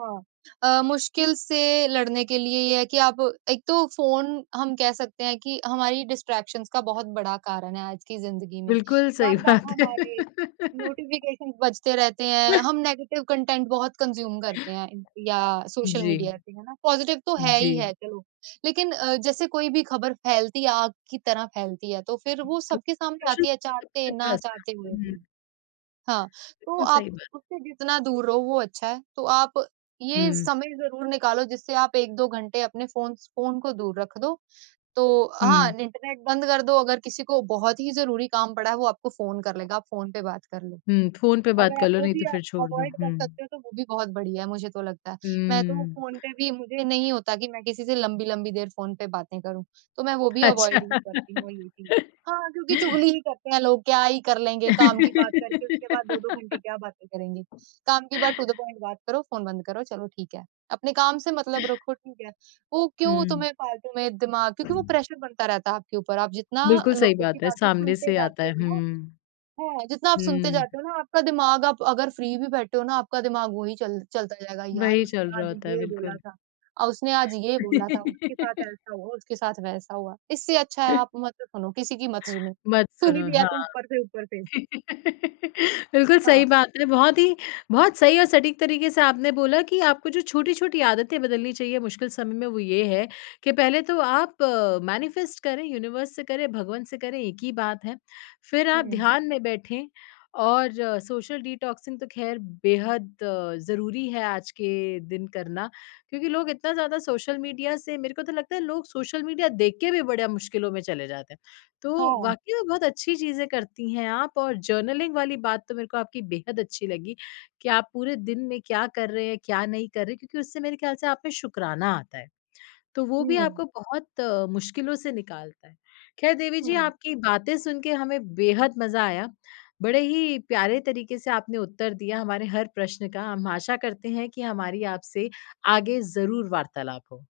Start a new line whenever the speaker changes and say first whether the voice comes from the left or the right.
right: हाँ। अ, मुश्किल से लड़ने के लिए ये है कि आप एक तो फ़ोन हम कह सकते हैं कि हमारी डिस्ट्रैक्शंस का बहुत बड़ा कारण है, आज की जिंदगी में।
left: बिल्कुल सही
right: बार-बार
left: बात है।
right: हमारे नोटिफ़िकेशंस बजते रहते हैं, हम नेगेटिव कंटेंट बहुत कंज्यूम करते हैं इन या सोशल
left: जी।
right: मीडिया पे है ना? पॉज़िटिव तो है
left: जी।
right: ही है चलो, लेकिन जैसे कोई भी ख़बर फैलती है आग की तरह फैलती है, तो फिर वो सबके सामने आती है
left: [unintelligible]
right: चाहते,
left: सबके
right: ना
left: पास
right: चाहते
left: है।
right: हुए
left: हुँ।
right: भी। हाँ, तो
left: बिल्कुल
right: आप
left: सही बात।
right: उससे जितना दूर रहो वो अच्छा है। तो आप ये
left: हुँ।
right: समय ज़रूर निकालो जिससे आप 1-2 घंटे अपने फ़ोन स फ़ोन को दूर रख दो। तो हाँ,
left: हुँ।
right: इंटरनेट बंद कर दो अगर किसी को बहुत ही ज़रूरी काम पड़ा है, वो आपको फ़ोन कर लेगा, आप फ़ोन पे बात कर लो।
left: हुँ, फ़ोन पे बात
right: अगर
left: कर
right: आप
left: लो
right: वो
left: नहीं
right: भी
left: तो
right: अ,
left: फिर छोड़ दो।
right: अवॉइड कर
left: हुँ।
right: सकते हो, तो वो भी बहुत बढ़िया मुझे तो लगता है। मैं तो
left: हुँ।
right: फ़ोन पे भी मुझे नहीं होता कि मैं किसी से लम्बी-लम्बी देर फ़ोन पे बातें करूँ, तो मैं वो भी
left: अच्छा।
right: अवॉइड ही करती हूँ ये चीज़। हाँ क्योंकि चुगली ही करते हैं लोग, क्या ही कर लेंगे काम की बात करके उसके बाद 2-2 घंटे क्या बातें करेंगे। काम की बात टू द पॉइंट बात करो, फ़ोन बंद करो चलो ठीक है। अपने काम से मतलब रखो ठीक है। वो क्यों
left: हुँ।
right: तुम्हे फालतू में दिमाग क्योंकि वो प्रेशर बनता रहता है, आपके ऊपर आप जितना
left: बिल्कुल सही
right: लोगों की
left: बात है,
right: बातें
left: सामने
right: सुनते
left: से आता
right: जाते
left: है,
right: हो ना,
left: हुँ।
right: हाँ, जितना आप सुनते जाते
left: हुँ।
right: हो ना आपका दिमाग आप अगर फ्री भी बैठे हो ना आपका दिमाग वही चल चलता जाएगा यार
left: वही
right: उसने
left: चल रहा
right: आज
left: होता है,
right: ये बोला
left: बिल्कुल।
right: था अ, उसने आज ये बोला था, उसके साथ ऐसा हुआ उसके साथ वैसा हुआ, इससे अच्छा है आप मत सुनो किसी की मत सुनो।
left: मत
right: सुनी
left: सुनो
right: भी है
left: हाँ।
right: तो ऊपर से ऊपर से।
left: बिल्कुल
right: हाँ।
left: सही बात है, बहुत ही बहुत सही और सटीक तरीके से आपने बोला कि आपको जो छोटी-छोटी आदतें बदलनी चाहिए मुश्किल समय में, वो ये है कि पहले तो आप अ, मैनिफ़ेस्ट करें, यूनिवर्स से करें, भगवन से करें, एक ही बात है। फिर आप
right: हुँ।
left: ध्यान में बैठे और सोशल डिटॉक्सिंग तो खैर बेहद अ, ज़रूरी है आज के दिन करना, क्योंकि लोग इतना ज़्यादा सोशल मीडिया से मेरे को तो लगता है लोग सोशल मीडिया देख के भी बड़े मुश्किलों में चले जाते हैं। तो
right: हाँ।
left: वाक़ई में बहुत अच्छी चीज़ें करती हैं आप और जर्नलिंग वाली बात तो मेरे को आपकी बेहद अच्छी लगी कि आप पूरे दिन में क्या कर रहे हैं, क्या नहीं कर रहे हैं, क्योंकि उससे मेरे ख्याल से आप में शुकराना आता है, तो वो भी
right: हुँ।
left: आपको बहुत मुश्किलों से निकालता है। ख़ैर देवी जी
right: हुँ।
left: आपकी बातें सुन के हमें बेहद मज़ा आया। बड़े ही प्यारे तरीके से आपने उत्तर दिया, हमारे हर प्रश्न का, हम आशा करते हैं कि हमारी आपसे आगे ज़रूर वार्तालाप हो।